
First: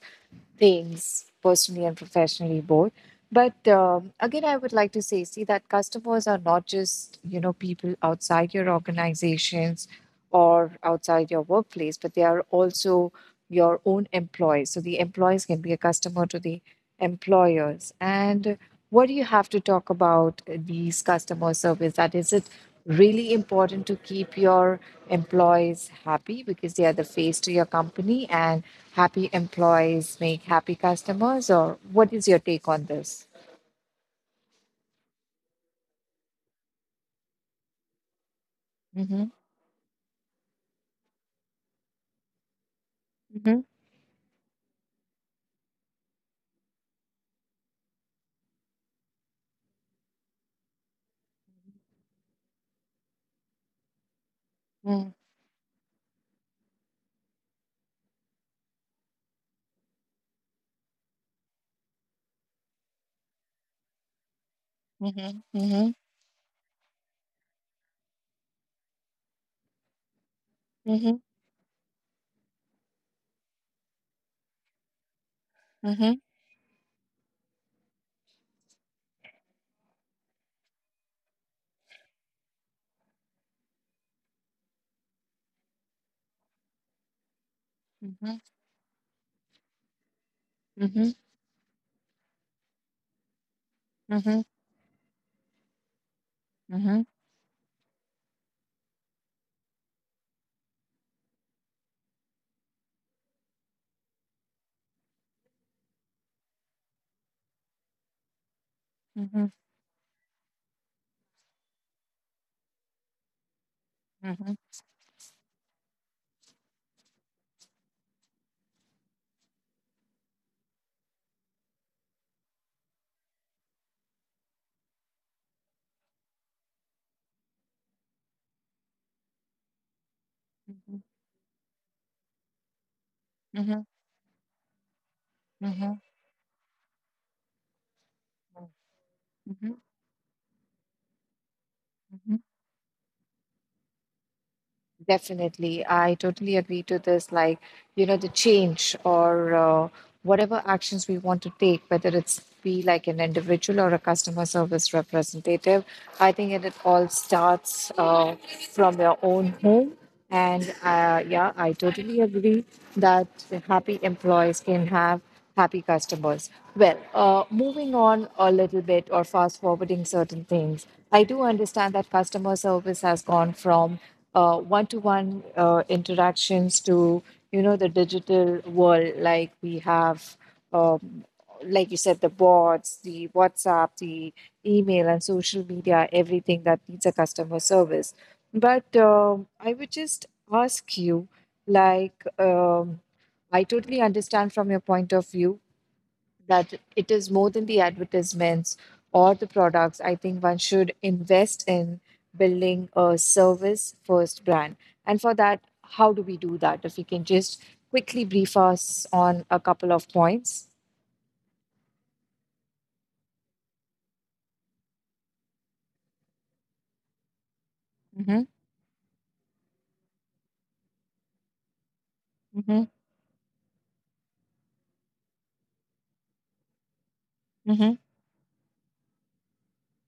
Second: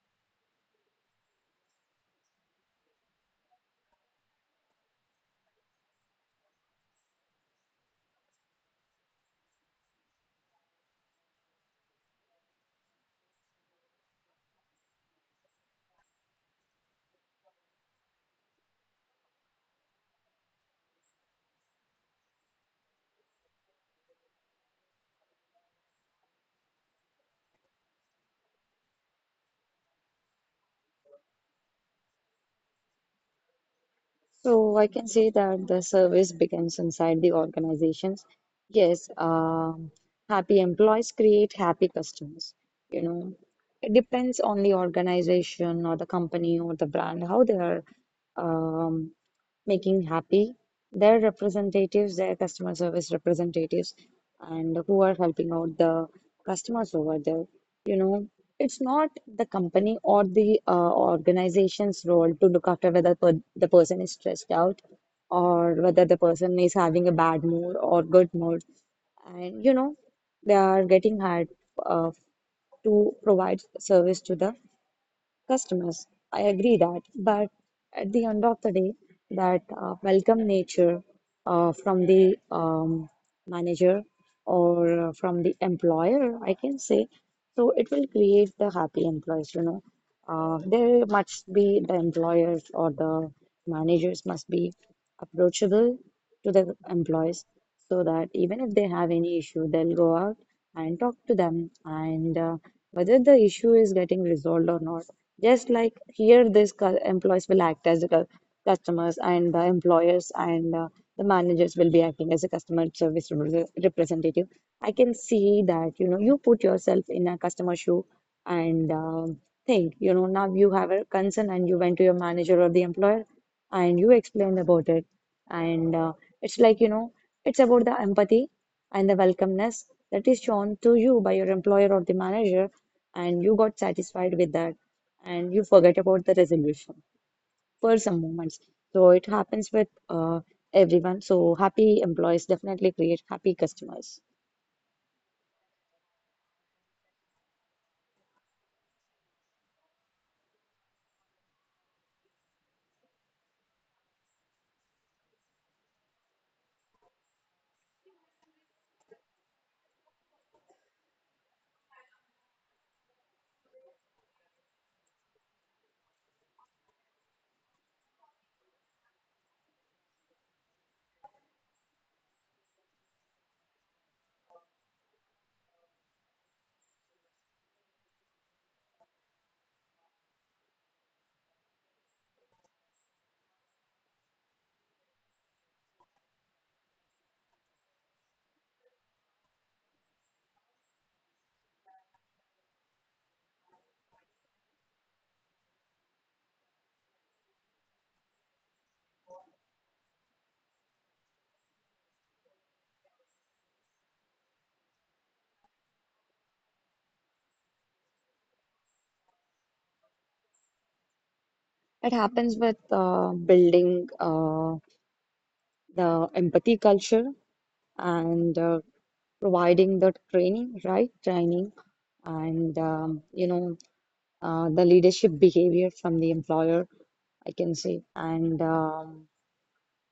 A: things personally and professionally both. But again, I would like to say, see that customers are not just people outside your organizations or outside your workplace, but they are also your own employees. So the employees can be a customer to the employers. And what do you have to talk about these customer service? That is it really important to keep your employees happy because they are the face to your company and happy employees make happy customers, or what is your take on this?
B: So I can say that the service begins inside the organizations. Yes,
A: Mm-hmm,
B: happy employees create happy customers. You know,
A: mm-hmm,
B: it depends on the organization or the company or the brand how they are. Um, Making happy their representatives, their customer service representatives, and who
A: mm-hmm,
B: are helping out the customers over there. You know, it's not the company or the organization's role to look after whether per the person is stressed out or
A: mm-hmm,
B: whether the person is having a bad mood or good mood. And you know, they are
A: mm-hmm,
B: getting hired uh, to provide service to the customers.
A: mm-hmm,
B: I agree that, but at the end of the day, that welcome nature from the manager or from the employer, I can say, so it will
A: mm-hmm,
B: create the happy employees, you know. There
A: mm-hmm,
B: must be the employers or the managers
A: mm-hmm,
B: must be approachable to the
A: mm-hmm, mm-hmm,
B: employees so that even if they have any issue, they'll go out and talk to them and whether the issue is getting resolved or not just like here, these employees will act as the customers,
A: mm-hmm,
B: and the employers and the managers will be acting as a customer service representative.
A: mm-hmm,
B: I can see that, you know, you put yourself in a customer shoe and think, you know, now you have a concern and you went to your manager or the employer and you explained about it. And it's like, you know, it's about the empathy and the welcomeness that is shown to
A: mm-hmm,
B: you by your employer or the manager, and you got satisfied with that and you forget about the resolution for some moments. So it happens with everyone. So happy
A: Mm-hmm.
B: employees definitely create happy customers.
A: Definitely. I totally agree to this. Like, the change or whatever actions we want to take, whether it's be like an individual or a customer service representative, I think it all starts from your own home. And yeah, I totally agree that happy employees can have happy customers. Well, moving on a little bit or fast forwarding certain things, I do understand that customer service has gone from one-to-one interactions to the digital world, like we have um, like you said, the bots, the WhatsApp, the email, and social media, everything that needs a customer service, but I would just ask you, like, I totally understand from your point of view that it is more than the advertisements or the products. I think one should invest in building a service first brand. And for that, how do we do that? If you can just quickly brief us on a couple of points.
B: It happens with building the empathy culture
A: Mm-hmm,
B: and providing the training, right? Training and
A: mm-hmm,
B: you know the leadership behavior from the employer, I can
A: mm-hmm,
B: say, and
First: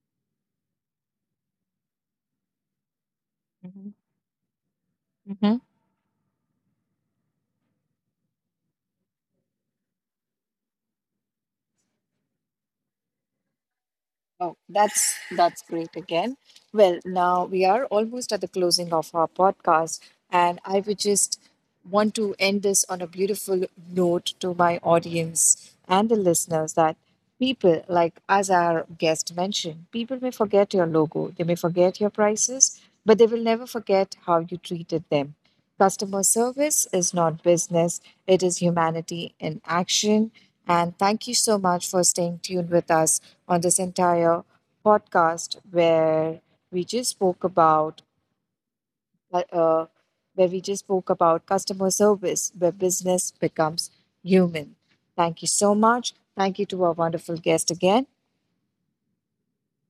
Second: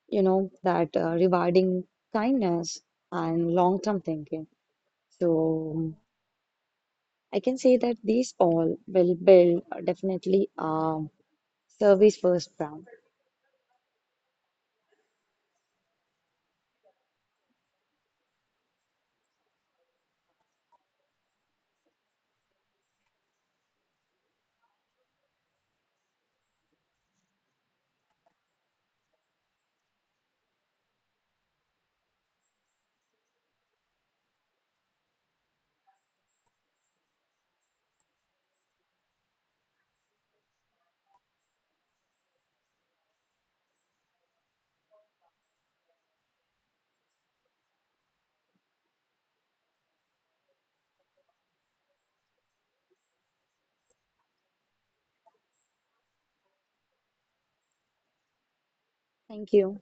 B: you know that rewarding kindness and
A: mm-hmm.
B: long-term thinking. So. um, I can say that these all will build definitely a service first brand.
A: Oh, that's great again. Well, now we are almost at the closing of our podcast, and I would just want to end this on a beautiful note to my audience and the listeners that people, like as our guest mentioned, people may forget your logo, they may forget your prices, but they will never forget how you treated them. Customer service is not business, it is humanity in action. And thank you so much for staying tuned with us on this entire podcast we just spoke about uh, uh, where we just spoke about customer service where business becomes human. Thank you so much. Thank you to our wonderful guest again.
B: Thank you.